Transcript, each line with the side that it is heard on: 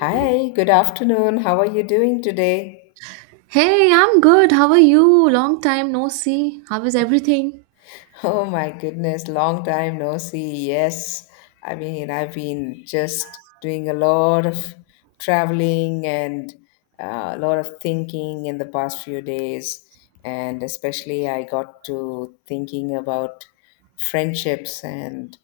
left: Hi, good afternoon. How are you doing today?
right: Hey, I'm good. How are you? Long time no see. How is everything?
left: Oh my goodness, long time no see. Yes, I mean, I've been just doing a lot of traveling and a lot of thinking in the past few days. And especially, I got to thinking about friendships and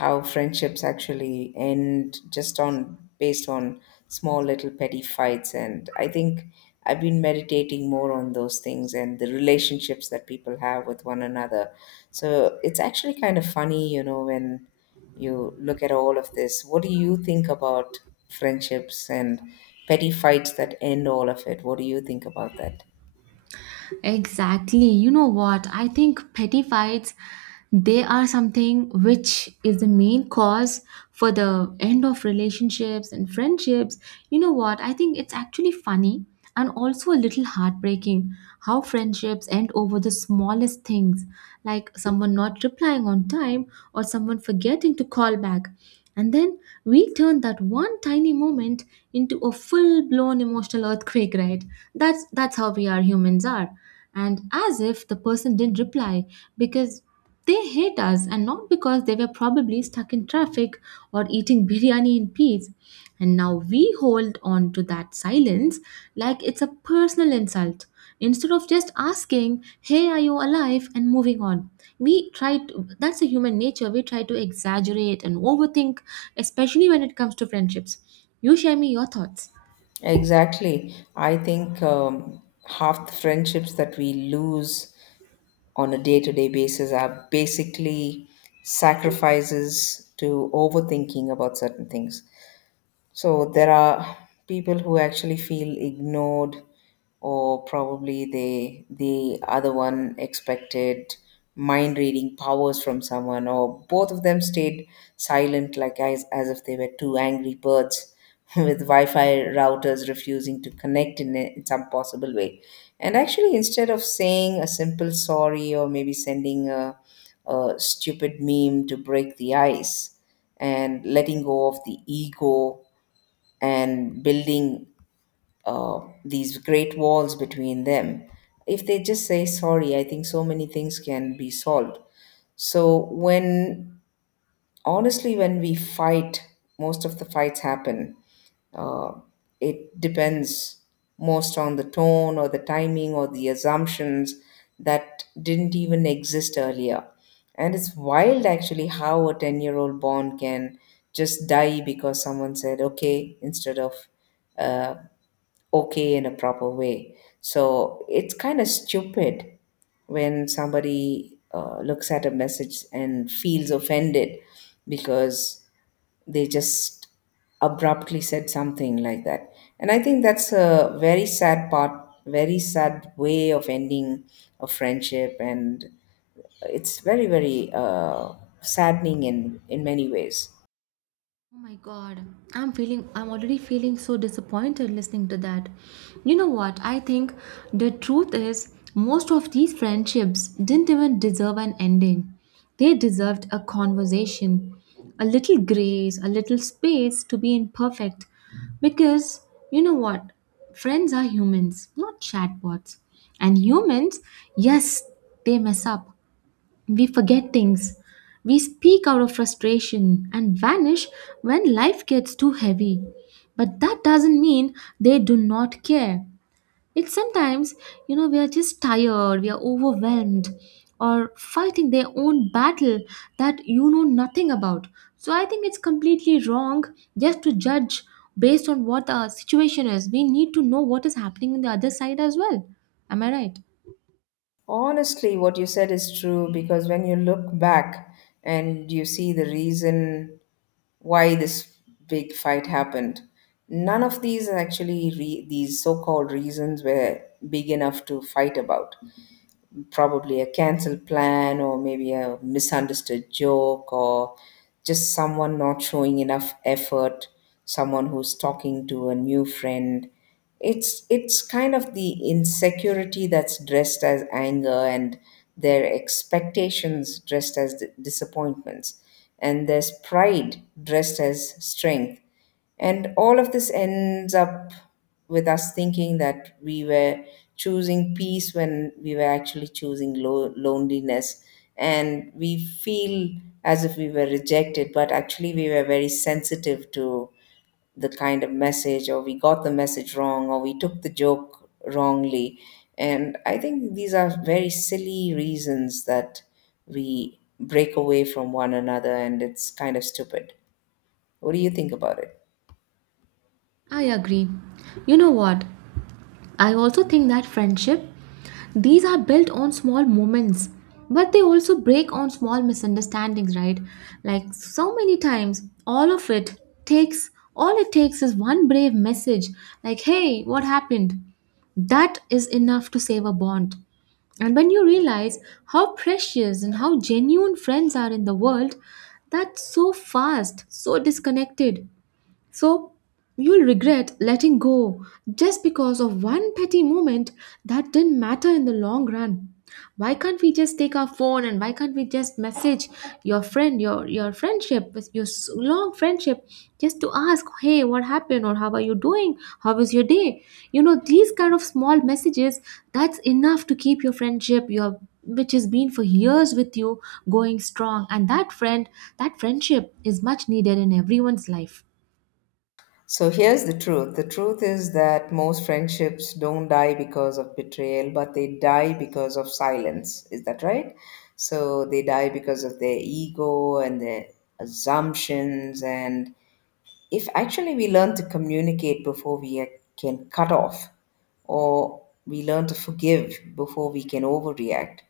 left: how friendships actually end just on based on small little petty fights. And I think I've been meditating more on those things and the relationships that people have with one another. So it's actually kind of funny, when you look at all of this, what do you think about friendships and petty fights that end all of it? What do you think about that?
right: Exactly. You know what? I think petty fights, they are something which is the main cause for the end of relationships and friendships. You know what? I think it's actually funny and also a little heartbreaking how friendships end over the smallest things, like someone not replying on time or someone forgetting to call back. And then we turn that one tiny moment into a full-blown emotional earthquake, right? That's how we are humans are. And as if the person didn't reply because they hate us, and not because they were probably stuck in traffic or eating biryani in peace. And now we hold on to that silence like it's a personal insult, instead of just asking, hey, are you alive, and moving on. We try to, that's a human nature, we try to exaggerate and overthink, especially when it comes to friendships. You share me your thoughts.
left: Exactly. I think half the friendships that we lose on a day to day basis are basically sacrifices to overthinking about certain things. So there are people who actually feel ignored, or probably the other one expected mind reading powers from someone, or both of them stayed silent, like as if they were two angry birds with Wi-Fi routers refusing to connect in some possible way. And actually, instead of saying a simple sorry or maybe sending a stupid meme to break the ice and letting go of the ego and building these great walls between them. If they just say sorry, I think so many things can be solved. So, when honestly, when we fight, most of the fights happen. Uh, it depends most on the tone or the timing or the assumptions that didn't even exist earlier. And it's wild actually how a 10-year-old bond can just die because someone said okay instead of uh, okay in a proper way. So it's kind of stupid when somebody looks at a message and feels offended because they just abruptly said something like that. And I think that's a very sad part, very sad way of ending a friendship. And it's very, very saddening in many ways.
right: Oh my god, I'm already feeling so disappointed listening to that. You know what? I think the truth is, most of these friendships didn't even deserve an ending. They deserved a conversation, a little grace, a little space to be imperfect. Because, you know what? Friends are humans, not chatbots. And humans, yes, they mess up. We forget things. We speak out of frustration and vanish when life gets too heavy. But that doesn't mean they do not care. It's sometimes, you know, we are just tired, we are overwhelmed, or fighting their own battle that you know nothing about. So I think it's completely wrong just to judge based on what our situation is. We need to know what is happening on the other side as well. Am I right?
left: Honestly, what you said is true because when you look back and you see the reason why this big fight happened, none of these actually these so-called reasons were big enough to fight about. Probably a cancelled plan or maybe a misunderstood joke or just someone not showing enough effort, someone who's talking to a new friend. It's kind of the insecurity that's dressed as anger, and their expectations dressed as disappointments, and there's pride dressed as strength. And all of this ends up with us thinking that we were choosing peace when we were actually choosing loneliness. And we feel as if we were rejected, but actually we were very sensitive to the kind of message, or we got the message wrong, or we took the joke wrongly. And I think these are very silly reasons that we break away from one another, and it's kind of stupid. What do you think about it?
right: I agree. You know what? I also think that friendship, these are built on small moments, but they also break on small misunderstandings, right? Like so many times, all of it takes, all it takes is one brave message, like, hey, what happened? That is enough to save a bond. And when you realize how precious and how genuine friends are in the world, that's so fast, so disconnected. So you'll regret letting go just because of one petty moment that didn't matter in the long run. Why can't we just take our phone, and why can't we just message your friend, your friendship, your long friendship, just to ask, hey, what happened, or how are you doing? How was your day? You know, these kind of small messages, that's enough to keep your friendship, your which has been for years with you, going strong. And that friendship is much needed in everyone's life.
left: So here's the truth. The truth is that most friendships don't die because of betrayal, but they die because of silence. Is that right? So they die because of their ego and their assumptions. And if actually we learn to communicate before we can cut off, or we learn to forgive before we can overreact,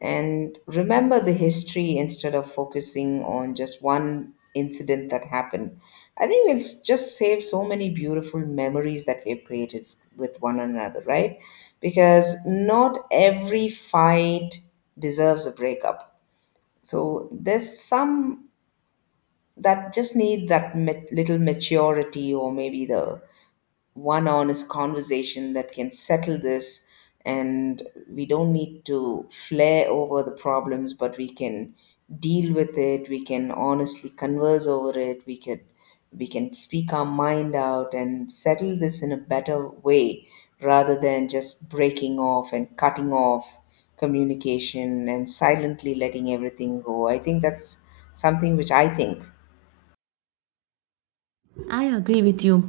left: and remember the history instead of focusing on just one incident that happened. I think we'll just save so many beautiful memories that we've created with one another, right? Because not every fight deserves a breakup. So there's some that just need that little maturity or maybe the one honest conversation that can settle this. And we don't need to flare over the problems, but we can deal with it. We can honestly converse over it. We can speak our mind out and settle this in a better way rather than just breaking off and cutting off communication and silently letting everything go. I think that's something which I think
right: I agree with you.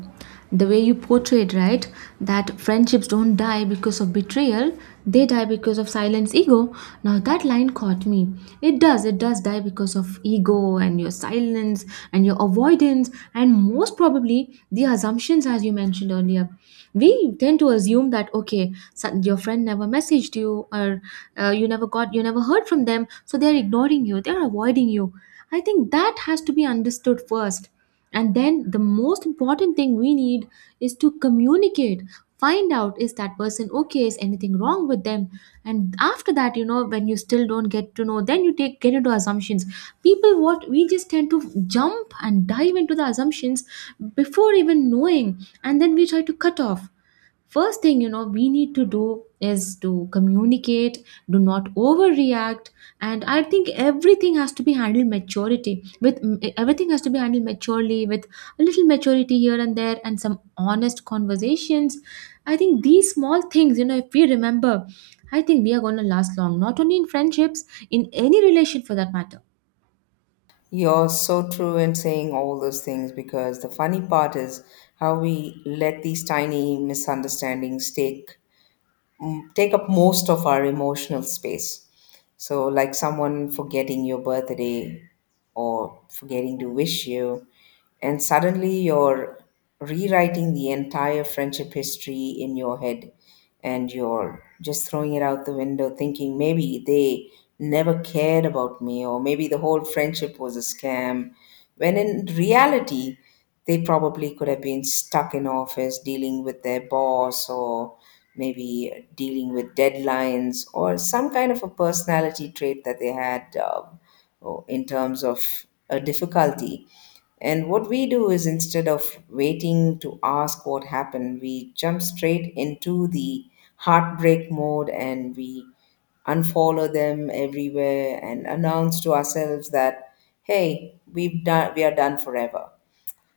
right: The way you portrayed, right, that friendships don't die because of betrayal, they die because of silence, ego. Now that line caught me. It does, die because of ego and your silence and your avoidance, and most probably the assumptions, as you mentioned earlier. We tend to assume that, okay, your friend never messaged you, or you never heard from them, so they're ignoring you, they're avoiding you. I think that has to be understood first, and then the most important thing we need is to communicate, find out, is that person okay, is anything wrong with them? And after that, you know, when you still don't get to know, then you take get into assumptions. People, what we just tend to, jump and dive into the assumptions before even knowing, and then we try to cut off. First thing, you know, we need to do is to communicate. Do not overreact. And I think everything has to be handled maturely with a little maturity here and there, and some honest conversations. I think these small things, you know, if we remember, I think we are going to last long, not only in friendships, in any relation for that matter.
left: You're so true in saying all those things because the funny part is how we let these tiny misunderstandings take and take up most of our emotional space. So, like someone forgetting your birthday or forgetting to wish you, and suddenly you're rewriting the entire friendship history in your head and you're just throwing it out the window thinking maybe they never cared about me or maybe the whole friendship was a scam. When in reality they probably could have been stuck in office dealing with their boss or maybe dealing with deadlines or some kind of a personality trait that they had in terms of a difficulty. And what we do is instead of waiting to ask what happened, we jump straight into the heartbreak mode and we unfollow them everywhere and announce to ourselves that, hey, we are done forever.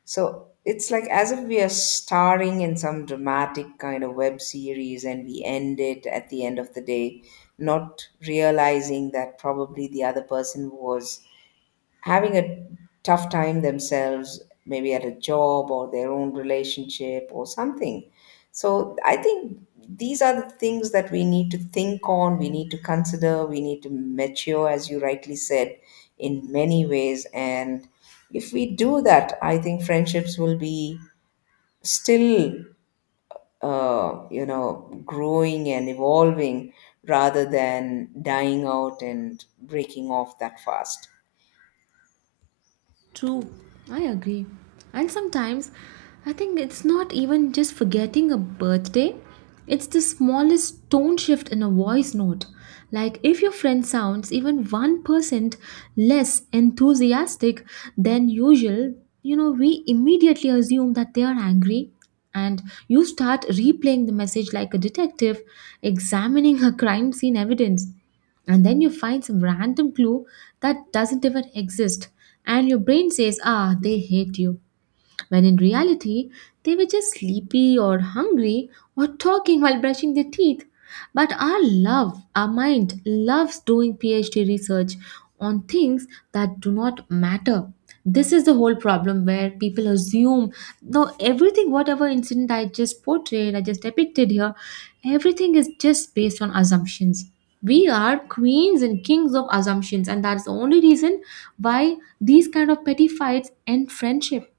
left: So it's like as if we are starring in some dramatic kind of web series and we end it at the end of the day, not realizing that probably the other person was having a tough time themselves, maybe at a job or their own relationship or something. So I think these are the things that we need to think on, we need to consider, we need to mature, as you rightly said, in many ways. And if we do that, I think friendships will be still, growing and evolving rather than dying out and breaking off that fast.
right: True, I agree. And sometimes I think it's not even just forgetting a birthday, it's the smallest tone shift in a voice note. Like if your friend sounds even 1% less enthusiastic than usual, you know, we immediately assume that they are angry, and you start replaying the message like a detective examining a crime scene evidence, and then you find some random clue that doesn't even exist, and your brain says, ah, they hate you, when in reality they were just sleepy or hungry or talking while brushing their teeth. But our mind loves doing PhD research on things that do not matter. This is the whole problem where people assume no everything, whatever incident I just depicted here, everything is just based on assumptions. We are queens and kings of assumptions, and that's the only reason why these kind of petty fights end friendship.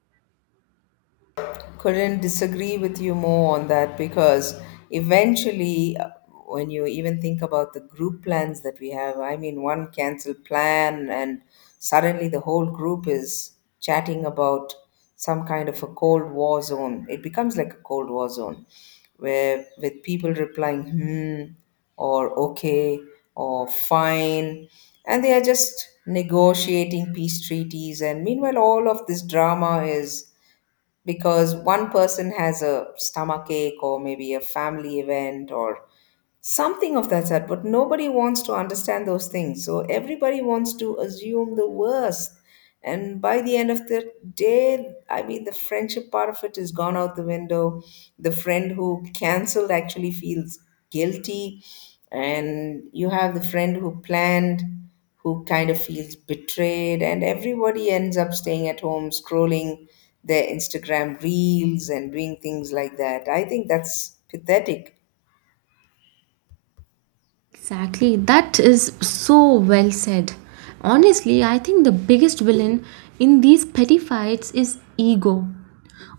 left: Couldn't disagree with you more on that because eventually when you even think about the group plans that we have, I mean one cancelled plan and suddenly the whole group is chatting about some kind of a cold war zone. It becomes like a cold war zone where with people replying hmm or okay or fine, and they are just negotiating peace treaties. And meanwhile all of this drama is because one person has a stomach ache or maybe a family event or something of that sort, but nobody wants to understand those things, so everybody wants to assume the worst. And by the end of the day, I mean the friendship part of it is gone out the window. The friend who cancelled actually feels guilty, and you have the friend who planned who kind of feels betrayed, and everybody ends up staying at home scrolling their Instagram reels and doing things like that. I think that's pathetic.
right: Exactly, that is so well said. Honestly, I think the biggest villain in these petty fights is ego.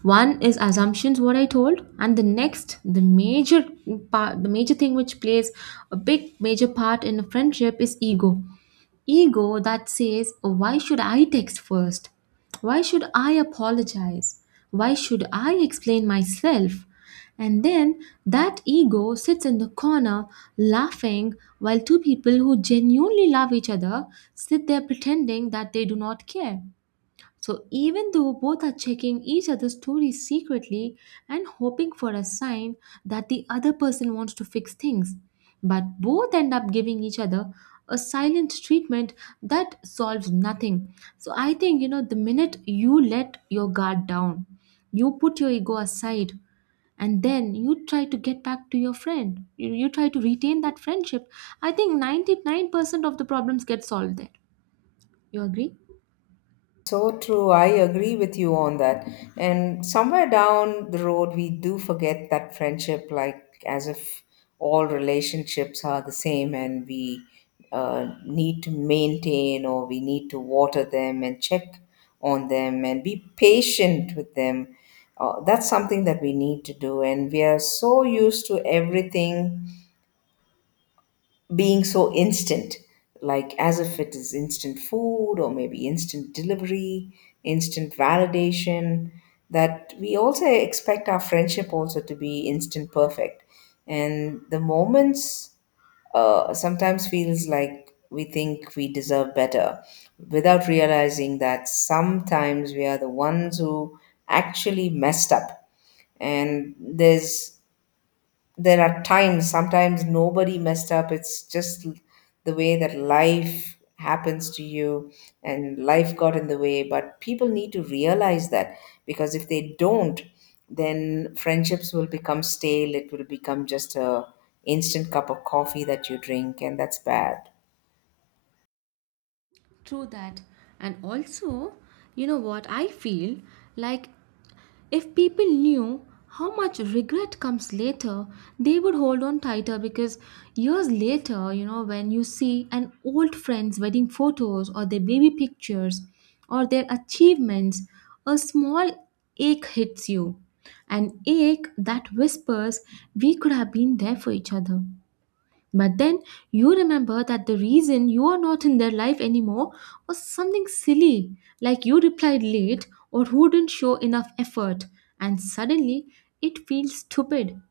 right: One is assumptions, what I told, and the next, the major thing which plays a big major part in a friendship is ego. Ego that says, why should I text first? Why should I apologize? Why should I explain myself? And then that ego sits in the corner laughing, while two people who genuinely love each other sit there pretending that they do not care. So even though both are checking each other's stories secretly and hoping for a sign that the other person wants to fix things, but both end up giving each other a silent treatment that solves nothing. So I think, you know, the minute you let your guard down, you put your ego aside, and then you try to get back to your friend, you try to retain that friendship, I think 99% of the problems get solved there. You agree?
left: So true. I agree with you on that. And somewhere down the road, we do forget that friendship, like as if all relationships are the same and we need to maintain or we need to water them and check on them and be patient with them. That's something that we need to do. And we are so used to everything being so instant, like as if it is instant food or maybe instant delivery, instant validation, that we also expect our friendship also to be instant perfect. And the moments sometimes feels like we think we deserve better without realizing that sometimes we are the ones who actually messed up. And there are times sometimes nobody messed up. It's just the way that life happens to you, and life got in the way. But people need to realize that, because if they don't, then friendships will become stale. It will become just a instant cup of coffee that you drink, and that's bad.
right: True that. And also, you know what, I feel like if people knew how much regret comes later, they would hold on tighter, because years later, you know, when you see an old friend's wedding photos or their baby pictures or their achievements, a small ache hits you. An ache that whispers, we could have been there for each other. But then you remember that the reason you are not in their life anymore was something silly, like you replied late, or who didn't show enough effort, and suddenly it feels stupid.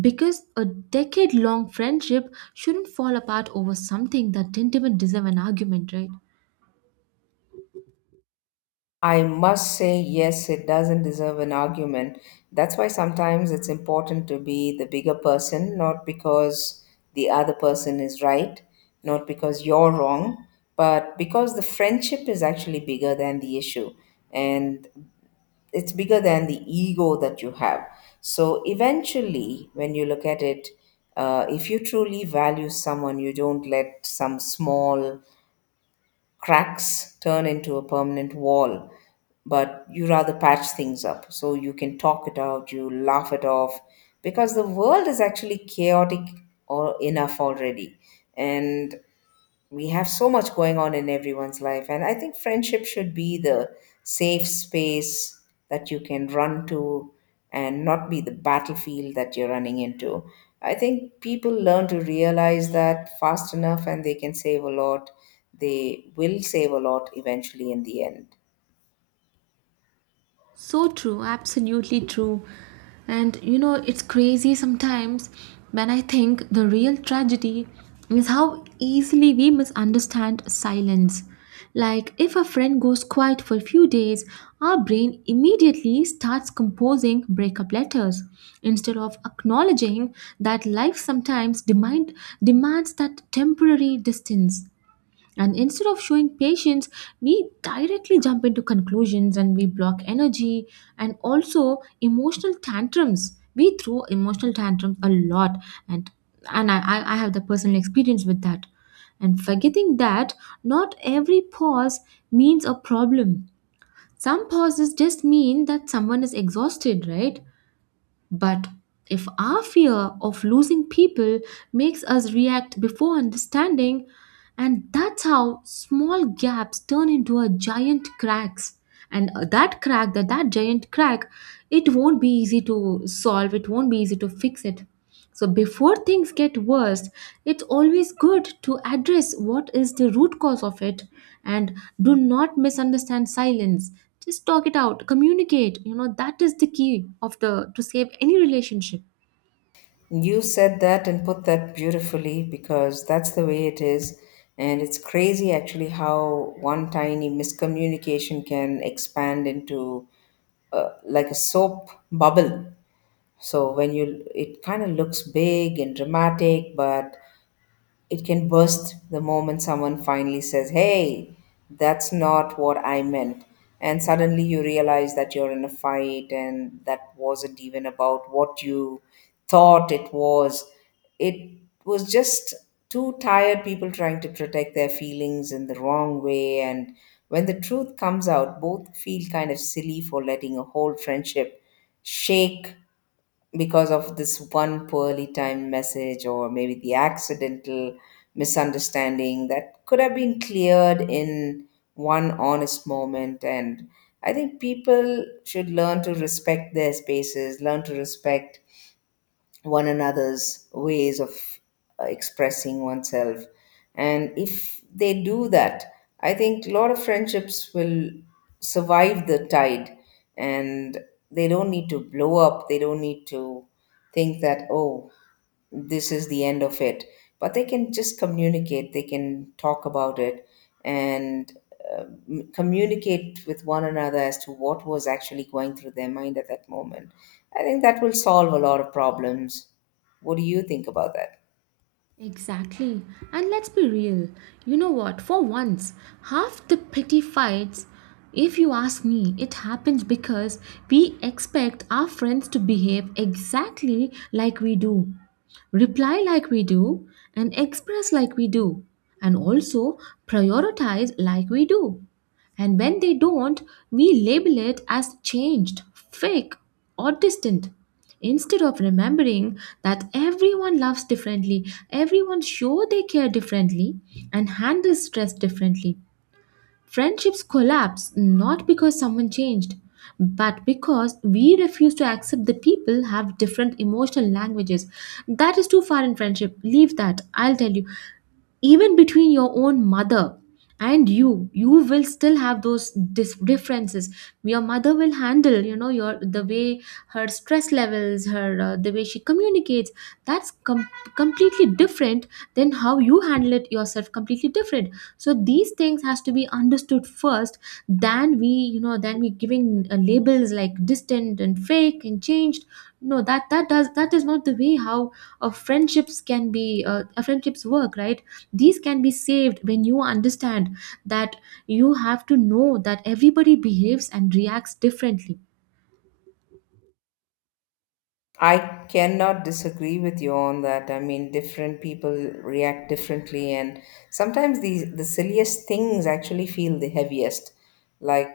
right: Because a decade long friendship shouldn't fall apart over something that didn't even deserve an argument, right?
left: I must say, yes, it doesn't deserve an argument. That's why sometimes it's important to be the bigger person, not because the other person is right, not because you're wrong, but because the friendship is actually bigger than the issue, and it's bigger than the ego that you have. So eventually, when you look at it, if you truly value someone, you don't let some small cracks turn into a permanent wall, but you rather patch things up so you can talk it out, you laugh it off, because the world is actually chaotic or enough already. And we have so much going on in everyone's life, and I think friendship should be the safe space that you can run to and not be the battlefield that you're running into. I think people learn to realize that fast enough, and they can save a lot. They will save a lot eventually in the end.
right: So true, absolutely true. And you know, it's crazy sometimes when I think the real tragedy is how easily we misunderstand silence. Like, if a friend goes quiet for a few days, our brain immediately starts composing breakup letters, instead of acknowledging that life sometimes demands that temporary distance. And instead of showing patience, we directly jump into conclusions, and we block energy and also emotional tantrums. We throw emotional tantrums a lot, and and I have the personal experience with that. And forgetting that not every pause means a problem. Some pauses just mean that someone is exhausted, right? But if our fear of losing people makes us react before understanding, and that's how small gaps turn into a giant cracks. And that crack, that giant crack, it won't be easy to solve, it won't be easy to fix it. So, before things get worse, it's always good to address what is the root cause of it, and do not misunderstand silence. Just talk it out, communicate. You know, that is the key of the to save any relationship.
left: You said that and put that beautifully because that's the way it is. And it's crazy actually how one tiny miscommunication can expand into like a soap bubble. So, it kind of looks big and dramatic, but it can burst the moment someone finally says, hey, that's not what I meant. And suddenly you realize that you're in a fight and that wasn't even about what you thought it was. It was just two tired people trying to protect their feelings in the wrong way. And when the truth comes out, both feel kind of silly for letting a whole friendship shake because of this one poorly timed message, or maybe the accidental misunderstanding that could have been cleared in one honest moment. And I think people should learn to respect their spaces, learn to respect one another's ways of expressing oneself. And if they do that, I think a lot of friendships will survive the tide, and they don't need to blow up. They don't need to think that, oh, this is the end of it, but they can just communicate, they can talk about it, and communicate with one another as to what was actually going through their mind at that moment. I think that will solve a lot of problems. What do you think about that?
right: Exactly. And let's be real. You know what? For once, half the petty fights, if you ask me, it happens because we expect our friends to behave exactly like we do, reply like we do, and express like we do, and also prioritize like we do. And when they don't, we label it as changed, fake, or distant, instead of remembering that everyone loves differently, everyone show they care differently, and handles stress differently. Friendships collapse not because someone changed, but because we refuse to accept that people have different emotional languages. That is too far in friendship. Leave that. I'll tell you, even between your own mother and you, will still have those differences. Your mother will handle, you know, your the way her stress levels, her, the way she communicates, that's completely different than how you handle it yourself, completely different. So these things has to be understood first, than we, you know, than we giving labels like distant and fake and changed. No, that does, that is not the way how friendships can be, friendships work, right? These can be saved when you understand that you have to know that everybody behaves and reacts differently.
left: I cannot disagree with you on that. I mean, different people react differently, and sometimes the silliest things actually feel the heaviest. Like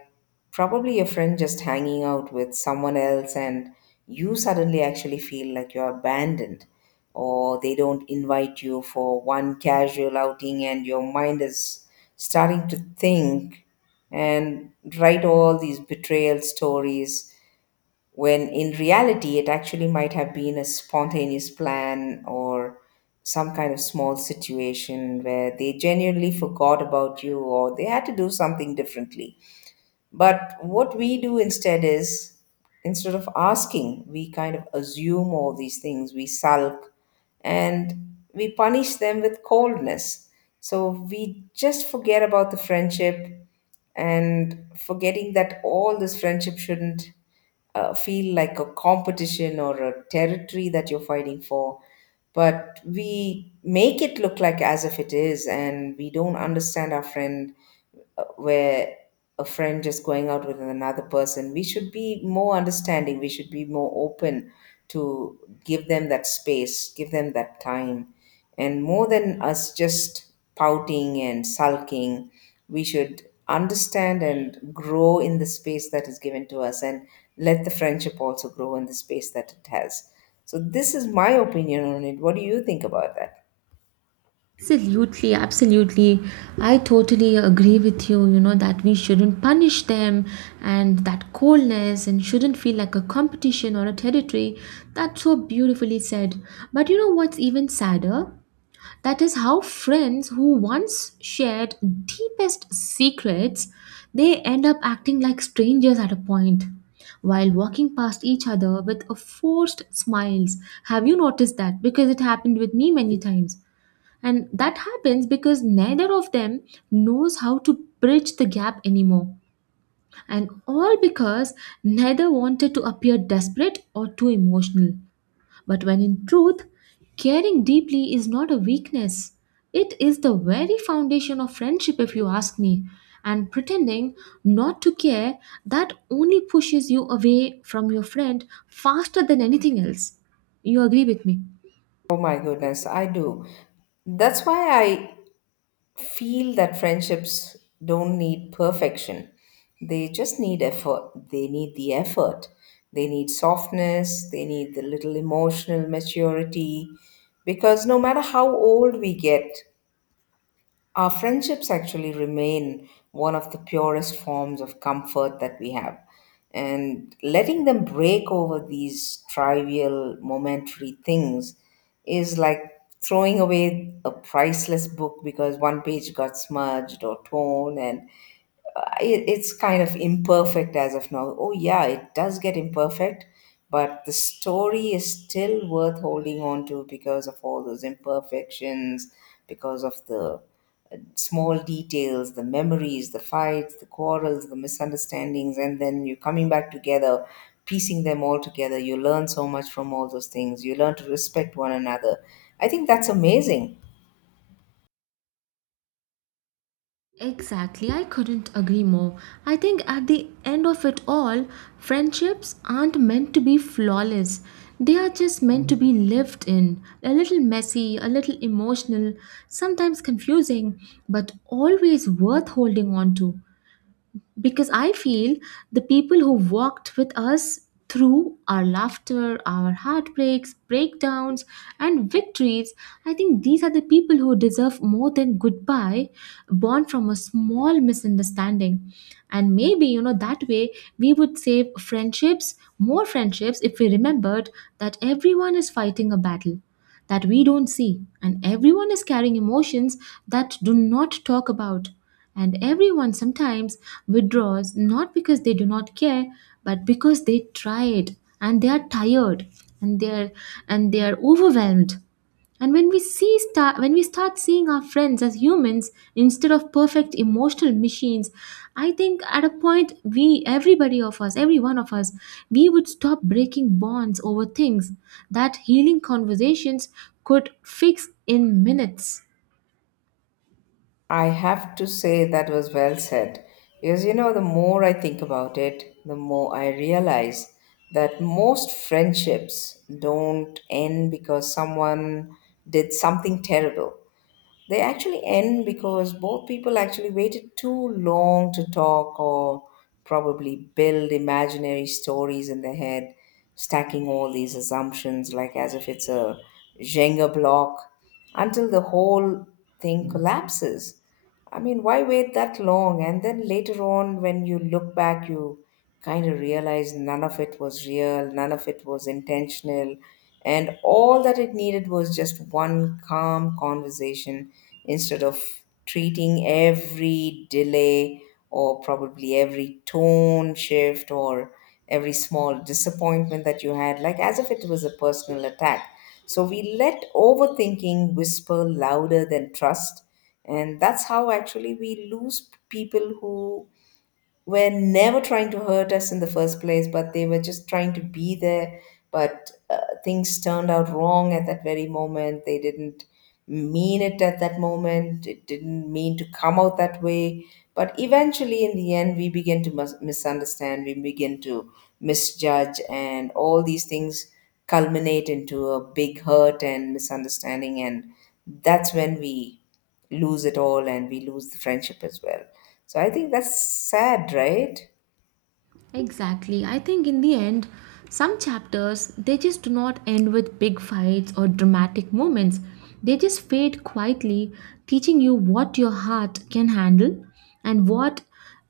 left: probably a friend just hanging out with someone else, and you suddenly actually feel like you're abandoned, or they don't invite you for one casual outing, and your mind is starting to think and write all these betrayal stories, when in reality it actually might have been a spontaneous plan or some kind of small situation where they genuinely forgot about you or they had to do something differently. But what we do instead is, instead of asking, we kind of assume all these things, we sulk, and we punish them with coldness. So we just forget about the friendship, and forgetting that all this friendship shouldn't feel like a competition or a territory that you're fighting for. But we make it look like as if it is, and we don't understand our friend where a friend just going out with another person. We should be more understanding. We should be more open to give them that space, give them that time. And more than us just pouting and sulking, we should understand and grow in the space that is given to us and let the friendship also grow in the space that it has. So, this is my opinion on it. What do you think about that?
right: Absolutely, absolutely, I totally agree with you. You know that we shouldn't punish them and that coldness, and shouldn't feel like a competition or a territory. That's so beautifully said. But you know what's even sadder, that is how friends who once shared deepest secrets, they end up acting like strangers at a point, while walking past each other with a forced smiles. Have you noticed that? Because it happened with me many times. And that happens because neither of them knows how to bridge the gap anymore. And all because neither wanted to appear desperate or too emotional. But when in truth, caring deeply is not a weakness. It is the very foundation of friendship, if you ask me. And pretending not to care, that only pushes you away from your friend faster than anything else. You agree with me?
left: Oh my goodness, I do. That's why feel that friendships don't need perfection. They just need effort. They need the effort. They need softness. They need the little emotional maturity. Because no matter how old we get, our friendships actually remain one of the purest forms of comfort that we have. And letting them break over these trivial, momentary things is like throwing away a priceless book because one page got smudged or torn, and it's kind of imperfect as of now. Oh, yeah, it does get imperfect, but the story is still worth holding on to because of all those imperfections, because of the small details, the memories, the fights, the quarrels, the misunderstandings, and then you coming back together, piecing them all together. You learn so much from all those things. You learn to respect one another. I think that's amazing.
right: Exactly, I couldn't agree more. I think at the end of it all, friendships aren't meant to be flawless. They are just meant to be lived in. A little messy, a little emotional, sometimes confusing, but always worth holding on to, because I feel the people who walked with us through our laughter, our heartbreaks, breakdowns, and victories, I think these are the people who deserve more than goodbye, born from a small misunderstanding. And maybe, you know, that way we would save friendships, more friendships, if we remembered that everyone is fighting a battle that we don't see. And everyone is carrying emotions that do not talk about. And everyone sometimes withdraws not because they do not care, but because they tried and they are tired, and they are and they are overwhelmed. And when we start seeing our friends as humans instead of perfect emotional machines, I think at a point, we everybody of us, every one of us, we would stop breaking bonds over things that healing conversations could fix in minutes.
left: I have to say that was well said. Because you know, the more I think about it, the more I realize that most friendships don't end because someone did something terrible. They actually end because both people actually waited too long to talk, or probably build imaginary stories in their head, stacking all these assumptions like as if it's a Jenga block until the whole thing collapses. I mean, why wait that long? And then later on, when you look back, you kind of realize none of it was real, none of it was intentional. And all that it needed was just one calm conversation instead of treating every delay or probably every tone shift or every small disappointment that you had, like as if it was a personal attack. So we let overthinking whisper louder than trust, and that's how actually we lose people who were never trying to hurt us in the first place, but they were just trying to be there. But things turned out wrong at that very moment. They didn't mean it at that moment. It didn't mean to come out that way. But eventually, in the end, we begin to misunderstand, we begin to misjudge, and all these things culminate into a big hurt and misunderstanding. And that's when we lose it all and we lose the friendship as well. So I think that's sad, right?
right: Exactly. I think in the end, some chapters they just do not end with big fights or dramatic moments. They just fade quietly, teaching you what your heart can handle, and what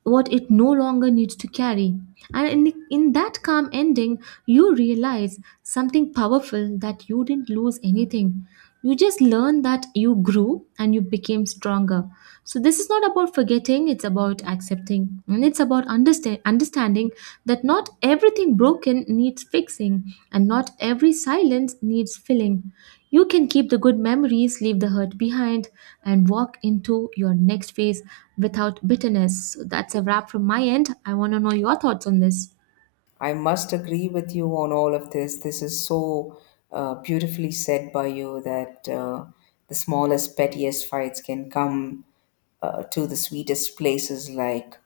right: what it no longer needs to carry. And in that calm ending, you realize something powerful, that you didn't lose anything. You just learn that you grew and you became stronger. So this is not about forgetting, it's about accepting. And it's about understanding that not everything broken needs fixing, and not every silence needs filling. You can keep the good memories, leave the hurt behind, and walk into your next phase without bitterness. So that's a wrap from my end. I want to know your thoughts on this.
left: I must agree with you on all of this. This is so beautifully said by you, that the smallest, pettiest fights can come to the sweetest places, like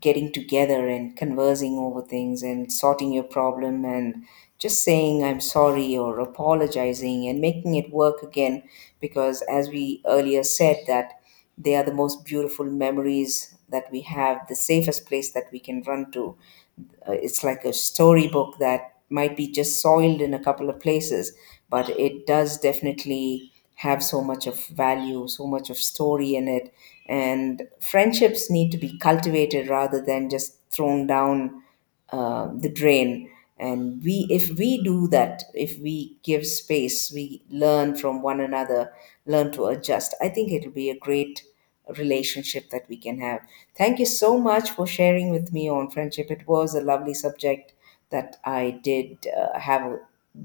left: getting together and conversing over things and sorting your problem and just saying I'm sorry or apologizing and making it work again, because as we earlier said that they are the most beautiful memories that we have, the safest place that we can run to. It's like a storybook that might be just soiled in a couple of places, but it does definitely have so much of value, so much of story in it. And friendships need to be cultivated rather than just thrown down the drain. And we, if we do that, if we give space, we learn from one another, learn to adjust. I think it'll be a great relationship that we can have. Thank you so much for sharing with me on friendship. It was a lovely subject that I did have a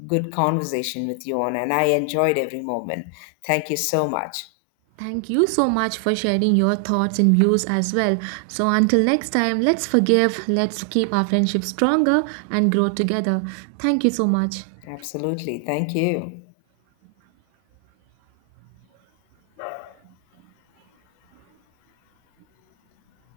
left: good conversation with you on, and I enjoyed every moment. Thank you so much.
right: Thank you so much for sharing your thoughts and views as well. So, until next time, let's forgive, let's keep our friendship stronger and grow together. Thank you so much.
left: Absolutely. Thank you.